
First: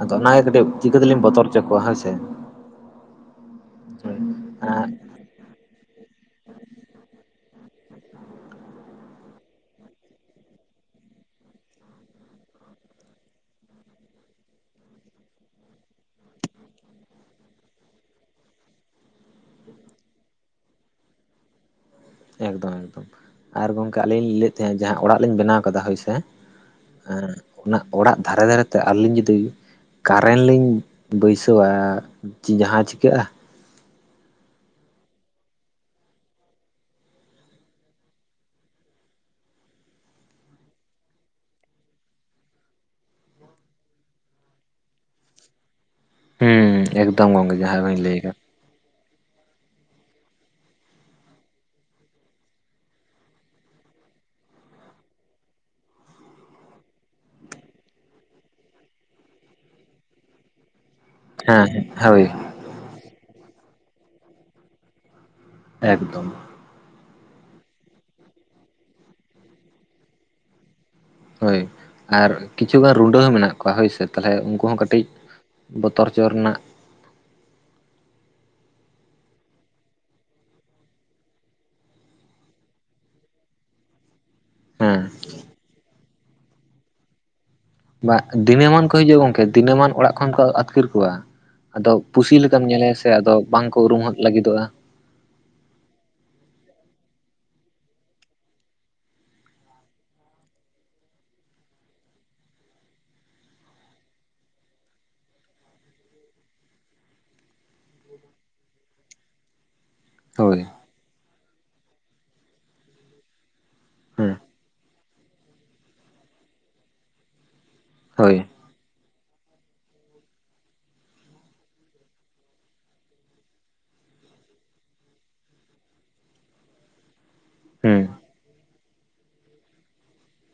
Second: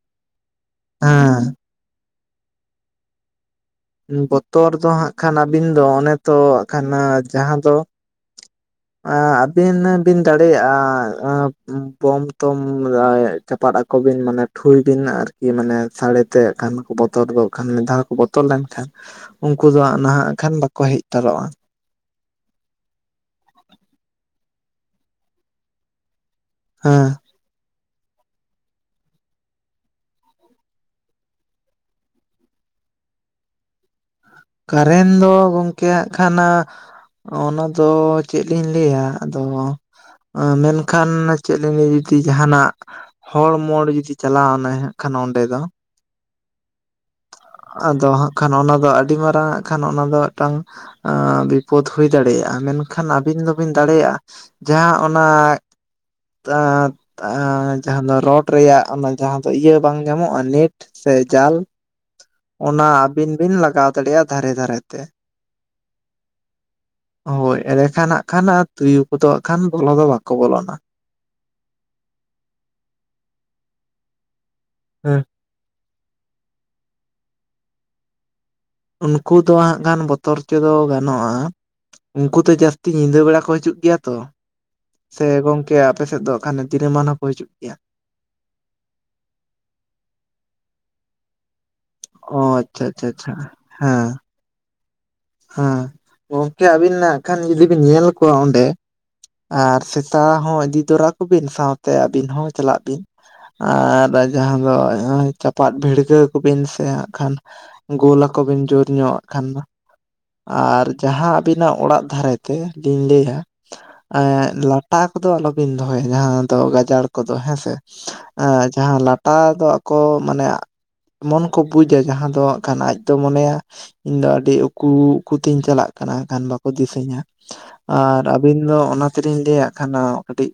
ᱟᱫᱚ ᱚᱱᱟᱜᱮ ᱠᱟᱹᱴᱤᱡ ᱪᱤᱠᱟᱹ ᱛᱮᱞᱤᱧ ᱵᱚᱛᱚᱨ ᱦᱚᱪᱚ ᱠᱚᱣᱟ ᱦᱮᱸ ᱥᱮ? ᱵᱚᱛᱚᱨ ᱫᱚ ᱦᱟᱸᱜ ᱠᱷᱟᱱ ᱟᱹᱵᱤᱱ ᱫᱚ ᱚᱱᱮ ᱛᱚ ᱦᱟᱸᱜ ᱠᱷᱟᱱ ᱡᱟᱦᱟᱸ ᱫᱚᱼᱼ [unintelligible] ᱟᱹᱵᱤᱱ ᱵᱤᱱ ᱫᱟᱲᱮᱭᱟᱜᱼᱟ ᱵᱚᱢ ᱛᱚᱢᱼᱼ ᱪᱟᱯᱟᱫ ᱟᱠᱚ ᱵᱤᱱ ᱢᱟᱱᱮ ᱴᱷᱩᱭ ᱵᱤᱱ ᱟᱨᱠᱤ ᱢᱟᱱᱮ ᱥᱟᱹᱲᱮᱛᱮ ᱠᱷᱟᱱ ᱠᱚ ᱵᱚᱛᱚᱨᱚᱜ ᱠᱷᱟᱱ ᱢᱤᱫ ᱫᱷᱟᱣ ᱠᱚ ᱵᱚᱛᱚᱨ ᱞᱮᱱ ᱠᱷᱟᱱᱼᱼ ᱩᱱᱠᱩ ᱫᱚ ᱱᱟᱦᱟᱜ ᱠᱷᱟᱱ ᱵᱟᱠᱚ ᱦᱮᱡ ᱦᱟᱛᱟᱨᱚᱜᱼᱟ᱾ ᱮᱠᱫᱚᱢ ᱮᱠᱫᱚᱢ ᱟᱨ ᱜᱚᱢᱠᱮ ᱟᱹᱞᱤᱧ ᱞᱟᱹᱭᱮᱫ ᱛᱟᱦᱮᱸᱫ ᱡᱟᱦᱟᱸ ᱚᱲᱟᱜ ᱞᱤᱧ ᱵᱮᱱᱟᱣ ᱠᱟᱫᱟ ᱦᱳᱭ ᱥᱮ, ᱦᱮᱸ ᱚᱱᱟ ᱚᱲᱟᱜ ᱫᱷᱟᱨᱮ ᱫᱷᱟᱨᱮᱛᱮ ᱟᱹᱞᱤᱧ ᱡᱩᱫᱤᱼᱼ ᱠᱟᱨᱮᱱ ᱞᱤᱧ ᱵᱟᱹᱭᱥᱟᱹᱣᱟ ᱡᱟᱦᱟᱸ ᱪᱤᱠᱟᱹᱜᱼᱟ? ᱠᱟᱨᱮᱱᱴ ᱫᱚ ᱜᱚᱢᱠᱮ ᱦᱟᱸᱜ ᱠᱷᱟᱱᱼᱼ ᱚᱱᱟ ᱫᱚ ᱪᱮᱫ ᱞᱤᱧ ᱞᱟᱹᱭᱟ ᱟᱫᱚᱼᱼ ᱢᱮᱱᱠᱷᱟᱱ ᱪᱮᱫ ᱞᱤᱧ [unintelligible] ᱡᱩᱫᱤ ᱡᱟᱦᱟᱱᱟᱜᱼᱼ ᱦᱚᱲ ᱢᱳᱲ ᱡᱩᱫᱤ ᱪᱟᱞᱟᱣᱱᱟᱭ ᱦᱟᱸᱜ ᱠᱷᱟᱱ ᱚᱸᱰᱮ ᱫᱚᱼᱼ ᱦᱩᱸ ᱮᱠᱫᱚᱢ ᱜᱚᱢᱠᱮ, ᱟᱫᱚ ᱦᱟᱸᱜ ᱠᱷᱟᱱ ᱚᱱᱟ ᱫᱚ ᱟᱹᱰᱤ ᱢᱟᱨᱟᱝ ᱟᱜ- ᱠᱷᱟᱱ ᱚᱱᱟ ᱫᱚ ᱢᱤᱫᱴᱟᱝ ᱵᱤᱯᱚᱫ ᱦᱩᱭ ᱫᱟᱲᱮᱭᱟᱜᱼᱟ ᱢᱮᱱᱠᱷᱟᱱ ᱟᱹᱵᱤᱱ ᱫᱚᱵᱤᱱ ᱫᱟᱲᱮᱭᱟᱜᱼᱟ᱾ ᱡᱟᱦᱟᱸ ᱚᱱᱟᱼᱼ ᱡᱟᱦᱟᱸ ᱫᱚ ᱨᱚᱰ ᱨᱮᱭᱟᱜ ᱚᱱᱟ ᱡᱟᱦᱟᱸ ᱫᱚ ᱤᱭᱟᱹ ᱵᱟᱝ ᱧᱟᱢᱚᱜᱼᱟ ᱱᱮᱴ, ᱥᱮ ᱡᱟᱞ ᱦᱮᱸ ᱦᱮᱸ ᱦᱳᱭ᱾ ᱚᱱᱟ ᱟᱹᱵᱤᱱ ᱵᱤᱱ ᱞᱟᱜᱟᱣ ᱫᱟᱲᱮᱭᱟᱜᱼᱟ ᱫᱷᱟᱨᱮ ᱫᱷᱟᱨᱮᱛᱮ᱾ ᱮᱠᱫᱚᱢ ᱦᱳᱭ ᱮᱲᱮ ᱠᱷᱟᱱ ᱦᱟᱸᱜ ᱠᱷᱟᱱ ᱟᱨ ᱛᱩᱭᱩ ᱠᱚᱫᱚ ᱦᱟᱸᱜ ᱠᱷᱟᱱ ᱵᱚᱞᱚ ᱫᱚ ᱵᱟᱠᱚ ᱵᱚᱞᱚᱱᱟ᱾ ᱦᱳᱭ ᱟᱨ ᱠᱤᱪᱷᱩᱜᱟᱱ ᱨᱩᱰᱟᱹ ᱦᱚᱸ ᱢᱮᱱᱟᱜ ᱠᱚᱣᱟ ᱦᱳᱭ ᱥᱮ ᱛᱟᱦᱚᱞᱮ ᱩᱱᱠᱩ ᱦᱚᱸ ᱠᱟᱹᱴᱤᱡᱼᱼ ᱦᱮᱸ ᱵᱚᱛᱚᱨ ᱪᱚᱨ ᱨᱮᱱᱟᱜᱼᱼ ᱩᱱᱠᱩ ᱫᱚ ᱦᱟᱸᱜ ᱜᱟᱱ ᱵᱚᱛᱚᱨ ᱪᱚ ᱜᱟᱱᱚᱜᱼᱟ, ᱩᱱᱠᱩ ᱫᱚ ᱡᱟᱹᱥᱛᱤ ᱧᱤᱫᱟᱹ ᱵᱮᱲᱟ ᱠᱚ ᱦᱤᱡᱩᱜ ᱜᱤᱭᱟ ᱛᱚ᱾ ᱦᱮᱸ ᱥᱮ ᱜᱚᱝᱠᱮ ᱟᱯᱮ ᱥᱮᱫ ᱫᱚ ᱟᱜᱠᱷᱟᱱ ᱫᱤᱱᱟᱹᱢᱟᱱ ᱦᱚᱸᱠᱚ ᱦᱤᱡᱩᱜ ᱜᱤᱭᱟ? ᱵᱟᱜ ᱫᱤᱱᱟᱹᱢᱟᱱ ᱠᱚ ᱦᱤᱡᱩᱜᱼᱟ ᱜᱚᱝᱠᱮ ᱫᱤᱱᱟᱹᱢᱟᱱ ᱚᱲᱟᱜ ᱠᱷᱚᱱ ᱠᱚ ᱟᱹᱛᱠᱤᱨ ᱠᱚᱣᱟ᱾ ᱟᱫᱚ ᱯᱩᱥᱤ ᱚ ᱞᱮᱠᱟᱢ ᱟᱪᱪᱷᱟ ᱧᱮᱞᱮᱭᱟ ᱟᱪᱪᱷᱟ ᱥᱮ ᱟᱪᱪᱷᱟ ᱟᱫᱚ ᱵᱟᱝ ᱠᱚ ᱦᱮᱸ ᱩᱨᱩᱢᱦᱚᱫ ᱞᱟᱜᱤᱫᱚᱜᱼᱟ᱾ ᱦᱮᱸ ᱜᱚᱝᱠᱮ ᱟᱹᱵᱤᱱ ᱱᱟᱜᱠᱷᱟᱱ ᱡᱩᱫᱤ ᱵᱤᱱ ᱧᱮᱞ ᱠᱚᱣᱟ ᱚᱸᱰᱮᱼᱼ ᱟᱨ ᱥᱮᱛᱟ ᱦᱚᱸ ᱤᱫᱤ ᱛᱚᱨᱟ ᱠᱩᱵᱤᱱ ᱥᱟᱶᱛᱮ ᱟᱹᱵᱤᱱ ᱦᱚᱸ ᱪᱟᱞᱟᱜ ᱵᱤᱱ᱾ ᱟᱨ ᱡᱟᱦᱟᱸ ᱫᱚ ᱱᱚᱜᱼᱚᱭ ᱪᱟᱯᱟᱫ ᱵᱷᱤᱲᱜᱟᱹᱣ ᱠᱚᱵᱤᱱ ᱥᱮ ᱦᱟᱸᱜ ᱠᱷᱟᱱᱼᱼ ᱜᱳᱞᱟᱠ ᱵᱤᱱ ᱡᱳᱨᱧᱚᱜ ᱦᱟᱜ ᱠᱷᱟᱱ ᱫᱚᱼᱼ ᱦᱳᱭ ᱟᱨ ᱡᱟᱦᱟᱸ ᱟᱹᱵᱤᱱᱟᱜ ᱚᱲᱟᱜ ᱫᱷᱟᱨᱮ ᱛᱮ ᱞᱤᱧ ᱞᱟᱹᱭᱟᱼᱼ ᱮ ᱦᱮᱸ ᱞᱟᱴᱟ ᱠᱚᱫᱚ ᱟᱞᱚᱵᱤᱱ ᱫᱚᱦᱚᱭᱟ ᱡᱟᱦᱟᱸ ᱫᱚ ᱜᱟᱡᱟᱲ ᱠᱚᱫᱚ ᱦᱮᱸ ᱥᱮ, ᱦᱳᱭ ᱡᱟᱦᱟᱸ ᱞᱟᱴᱟ ᱫᱚ ᱟᱠᱚ ᱢᱟᱱᱮᱼᱼ ᱢᱚᱱ ᱠᱚ ᱵᱩᱡᱟ ᱡᱟᱦᱟᱸ ᱫᱚ ᱦᱟᱜ ᱠᱷᱟᱱ ᱟᱡ ᱫᱚ ᱢᱚᱱᱮᱭᱟ ᱤᱧ ᱫᱚ ᱟᱹᱰᱤ ᱩᱠ- ᱩᱠᱩ ᱩᱠᱩᱛᱤᱧ ᱪᱟᱞᱟᱜ ᱠᱟᱱᱟ ᱦᱟᱜ ᱠᱷᱟᱱ ᱵᱟᱠᱚ ᱫᱤᱥᱟᱹᱧᱟ, ᱦᱩᱸ ᱟᱨ ᱟᱹᱵᱤᱱ ᱫᱚ ᱚᱱᱟ ᱛᱮᱞᱤᱧ ᱞᱟᱹᱭᱟᱜ ᱟᱸᱜᱠᱟᱱᱟ ᱠᱟᱹᱴᱤᱡᱼᱼ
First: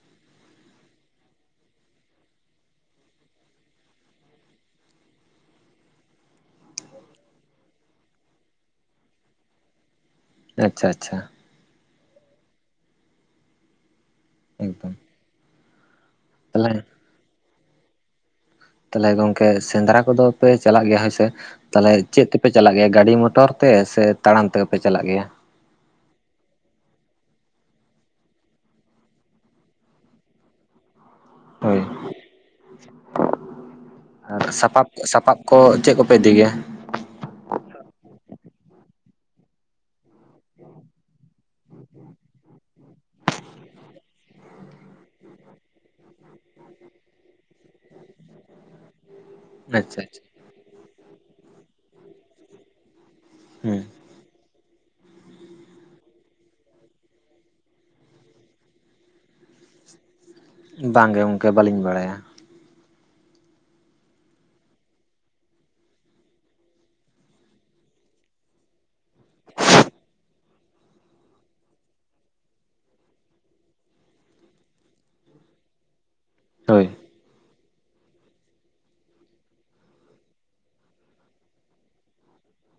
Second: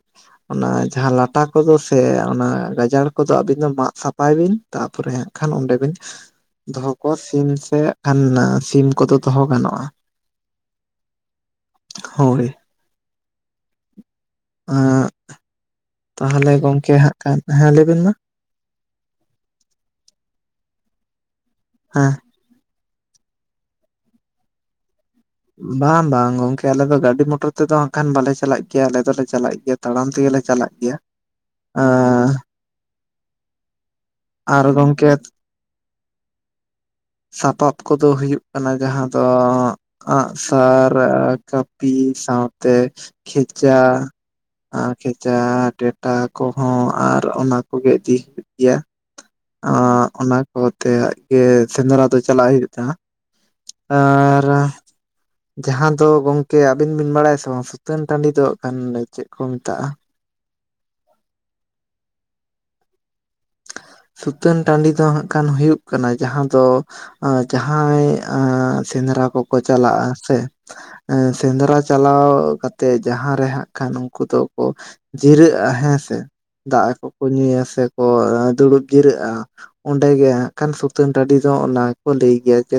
ᱚᱱᱟ ᱡᱟᱦᱟᱸ ᱞᱟᱴᱟ ᱠᱚᱫᱚ ᱥᱮ ᱚᱱᱟ ᱜᱟᱡᱟᱲ ᱠᱚᱫᱚ ᱟᱹᱵᱤᱱ ᱫᱚ ᱢᱟᱜ ᱥᱟᱯᱷᱟᱭ ᱵᱤᱱ, ᱛᱟᱯᱚᱨᱮ ᱦᱟᱸᱜ ᱠᱷᱟᱱ ᱚᱸᱰᱮ ᱵᱤᱱ ᱫᱚᱦᱚ ᱠᱚᱣᱟ ᱥᱤᱢ ᱥᱮ ᱦᱟᱸᱜ ᱠᱷᱟᱱ ᱥᱤᱢᱼᱼ ᱠᱚᱫᱚ ᱫᱚᱦᱚ ᱜᱟᱱᱚᱜᱼᱟ᱾ ᱟᱪᱪᱷᱟ ᱟᱪᱪᱷᱟ ᱦᱳᱭ ᱮᱠᱫᱚᱢ ᱟᱸ ᱛᱟᱦᱚᱞᱮ ᱜᱚᱝᱠᱮ ᱦᱟᱸᱜ ᱠᱷᱟᱱ ᱦᱮᱸ ᱞᱟᱹᱭᱵᱤᱱ ᱢᱟ ᱛᱟᱦᱚᱞᱮ ᱜᱚᱢᱠᱮ ᱥᱮᱸᱫᱽᱨᱟ ᱠᱚᱫᱚ ᱯᱮ ᱪᱟᱞᱟᱜ ᱜᱮᱭᱟ ᱦᱳᱭᱥᱮ ᱛᱟᱦᱚᱞᱮ ᱦᱮᱸ ᱪᱮᱫ ᱛᱮᱯᱮᱼᱼ ᱯᱮ ᱪᱟᱞᱟᱜ ᱜᱮᱭᱟ ᱜᱟᱹᱰᱤ ᱢᱚᱴᱚᱨ ᱛᱮ ᱥᱮ ᱛᱟᱲᱟᱢ ᱛᱮᱜᱮᱯᱮ ᱪᱟᱞᱟᱜ ᱜᱮᱭᱟ? ᱵᱟᱝ ᱵᱟᱝ ᱜᱚᱢᱠᱮ ᱟᱞᱮ ᱫᱚ ᱜᱟᱹᱰᱤ ᱢᱚᱴᱚᱨ ᱛᱮᱫᱚ ᱦᱟᱸᱜ ᱠᱷᱟᱱ ᱵᱟᱞᱮ ᱪᱟᱞᱟᱜ ᱜᱮᱭᱟ ᱟᱞᱮ ᱫᱚᱞᱮ ᱪᱟᱞᱟᱜ ᱜᱮᱭᱟ ᱛᱟᱲᱟᱢ ᱛᱮᱜᱮ ᱞᱮ ᱪᱟᱞᱟᱜ ᱜᱮᱭᱟ ᱦᱳᱭ ᱟᱸ ᱟᱨ ᱥᱟᱯᱟᱯ ᱥᱟᱯᱟᱯ ᱠᱚ ᱪᱮᱫ ᱠᱚᱯᱮ ᱤᱫᱤ ᱜᱮᱭᱟ ᱥᱟᱯᱟᱯ ᱠᱚᱫᱚ ᱦᱩᱭᱩᱜ ᱠᱟᱱᱟ ᱡᱟᱦᱟᱸ ᱫᱚ ᱟᱸᱜᱼᱥᱟᱨ ᱠᱟᱹᱯᱤ ᱥᱟᱶᱛᱮ ᱠᱷᱮᱪᱟ ᱟᱨ ᱠᱷᱮᱪᱟ ᱴᱮᱴᱟ ᱠᱚᱦᱚᱸ ᱟᱨ ᱚᱱᱟ ᱠᱚᱜᱮ ᱤᱫᱤ ᱦᱩᱭᱩᱜ ᱜᱮᱭᱟ ᱟᱪᱪᱷᱟ ᱟᱸ ᱟᱪᱪᱷᱟ ᱚᱱᱟ ᱠᱚᱛᱮᱜ ᱜᱮ ᱥᱮᱸᱫᱽᱨᱟ ᱫᱚ ᱪᱟᱞᱟᱜ ᱦᱩᱭᱩᱜ ᱜᱮ ᱛᱟᱦᱮᱸᱜ-ᱟ ᱾ ᱦᱩᱸ ᱟᱨ ᱡᱟᱦᱟᱸ ᱫᱚ ᱜᱚᱢᱠᱮ ᱟᱵᱤᱱ ᱵᱤᱱ ᱵᱟᱲᱟᱭᱟ ᱥᱮ ᱵᱟᱝ ᱥᱩᱛᱟᱹᱱ ᱴᱟᱺᱰᱤ ᱫᱚ ᱦᱟᱸᱜ ᱠᱷᱟᱱ ᱪᱮᱫ ᱠᱚ ᱢᱮᱛᱟᱜᱼᱟ ᱵᱟᱝ ᱜᱮ ᱜᱚᱢᱠᱮ ᱵᱟᱹᱞᱤᱧ ᱵᱟᱲᱟᱭᱟ ᱥᱩᱛᱟᱹᱱ ᱴᱟᱺᱰᱤ ᱫᱚ ᱦᱟᱸᱜ ᱠᱷᱟᱱ ᱦᱩᱭᱩᱜ ᱠᱟᱱᱟ ᱡᱟᱦᱟᱸ ᱫᱚ ᱡᱟᱦᱟᱸᱭ ᱥᱮᱸᱫᱽᱨᱟ ᱠᱚᱠᱚ ᱪᱟᱞᱟᱜᱼᱟ ᱥᱮ ᱥᱮᱸᱫᱽᱨᱟ ᱪᱟᱞᱟᱣ ᱠᱟᱛᱮᱫ ᱡᱟᱦᱟᱸ ᱨᱮ ᱦᱟᱸᱜ ᱠᱷᱟᱱ ᱩᱱᱠᱩ ᱫᱚ ᱠᱚ ᱡᱤᱨᱟᱹᱜᱼᱟ ᱦᱮᱸ ᱥᱮ ᱦᱳᱭ ᱫᱟᱜ ᱠᱚᱠᱚ ᱧᱩᱭᱟ ᱥᱮ ᱠᱚ ᱫᱩᱲᱩᱵ ᱡᱤᱨᱟᱹᱜᱼᱟ ᱚᱸᱰᱮ ᱜᱮ ᱦᱟᱸᱜ ᱠᱷᱟᱱ ᱥᱩᱛᱟᱹᱱ ᱴᱟᱺᱰᱤ ᱫᱚ ᱚᱱᱟ ᱜᱮ ᱠᱚ ᱞᱟᱹᱭ ᱜᱮᱭᱟ ᱡᱮ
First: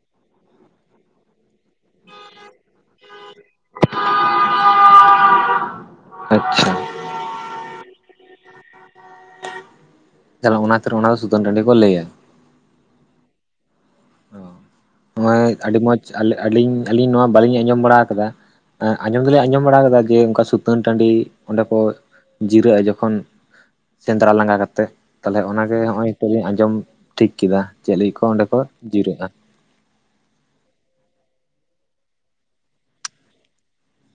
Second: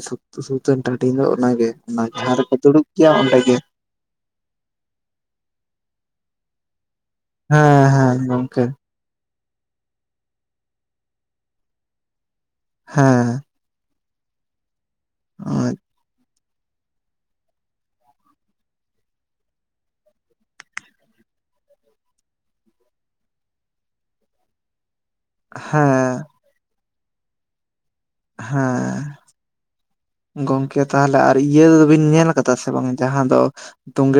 ᱥᱩᱛᱟᱹᱱ ᱴᱟᱺᱰᱤ ᱫᱚ ᱚᱱᱟ ᱜᱮ ᱚᱱᱟ ᱡᱟᱦᱟ ᱨᱮᱠᱚ ᱫᱩᱲᱩᱵ ᱜᱮᱭᱟ ᱚᱸᱰᱮ ᱜᱮ [inaudible] ᱟᱪᱪᱷᱟ ᱦᱮᱸ ᱦᱮᱸ ᱜᱚᱢᱠᱮ ᱛᱟᱦᱞᱮ ᱚᱱᱟ ᱠᱷᱟᱛᱤᱨ ᱚᱱᱟ ᱫᱚ ᱥᱩᱛᱟᱹᱱ ᱴᱟᱺᱰᱤ ᱠᱚ ᱞᱟᱹᱭᱟ ᱦᱮᱸ ᱱᱚᱜᱼᱚᱭ ᱟᱹᱰᱤ ᱢᱚᱸᱡᱽ ᱟᱹᱞᱤᱧ ᱟᱹᱞᱤᱧ ᱱᱚᱣᱟ ᱵᱟᱹᱞᱤᱧ ᱟᱸᱡᱚᱢ ᱵᱟᱲᱟ ᱟᱠᱟᱫᱟ ᱟᱸ ᱟᱸᱡᱚᱢ ᱫᱩᱞᱤᱧ ᱟᱸᱡᱚᱢ ᱵᱟᱲᱟ ᱟᱠᱟᱫᱟ ᱡᱮ ᱚᱱᱠᱟ ᱥᱩᱛᱟᱹᱱ ᱴᱟᱺᱰᱤ ᱚᱸᱰᱮ ᱠᱚ ᱡᱤᱨᱟᱹᱜᱼᱟ ᱡᱚᱠᱷᱚᱱ ᱥᱮᱸᱫᱽᱨᱟ ᱞᱟᱸᱜᱟ ᱠᱟᱛᱮᱫ ᱛᱟᱦᱚᱞᱮ ᱚᱱᱟ ᱜᱮ ᱦᱚᱸᱜᱼᱚᱭ ᱦᱮᱸ ᱦᱤᱸᱛᱳᱜ ᱞᱤᱧ ᱟᱸᱡᱚᱢ ᱴᱷᱤᱠ ᱠᱮᱫᱟ ᱪᱮᱫ ᱞᱟᱹᱜᱤᱫ ᱠᱚ ᱚᱸᱰᱮ ᱠᱚ ᱦᱮᱸ ᱡᱤᱨᱟᱹᱜᱼᱟ ᱜᱚᱝᱠᱮ ᱛᱟᱦᱚᱞᱮ ᱟᱨ ᱤᱭᱟᱹ ᱫᱚᱵᱤᱱ ᱧᱮᱞ ᱟᱠᱟᱫᱟ ᱥᱮ ᱵᱟᱝ ᱡᱟᱦᱟᱸ ᱫᱚ ᱛᱳᱸᱜᱮ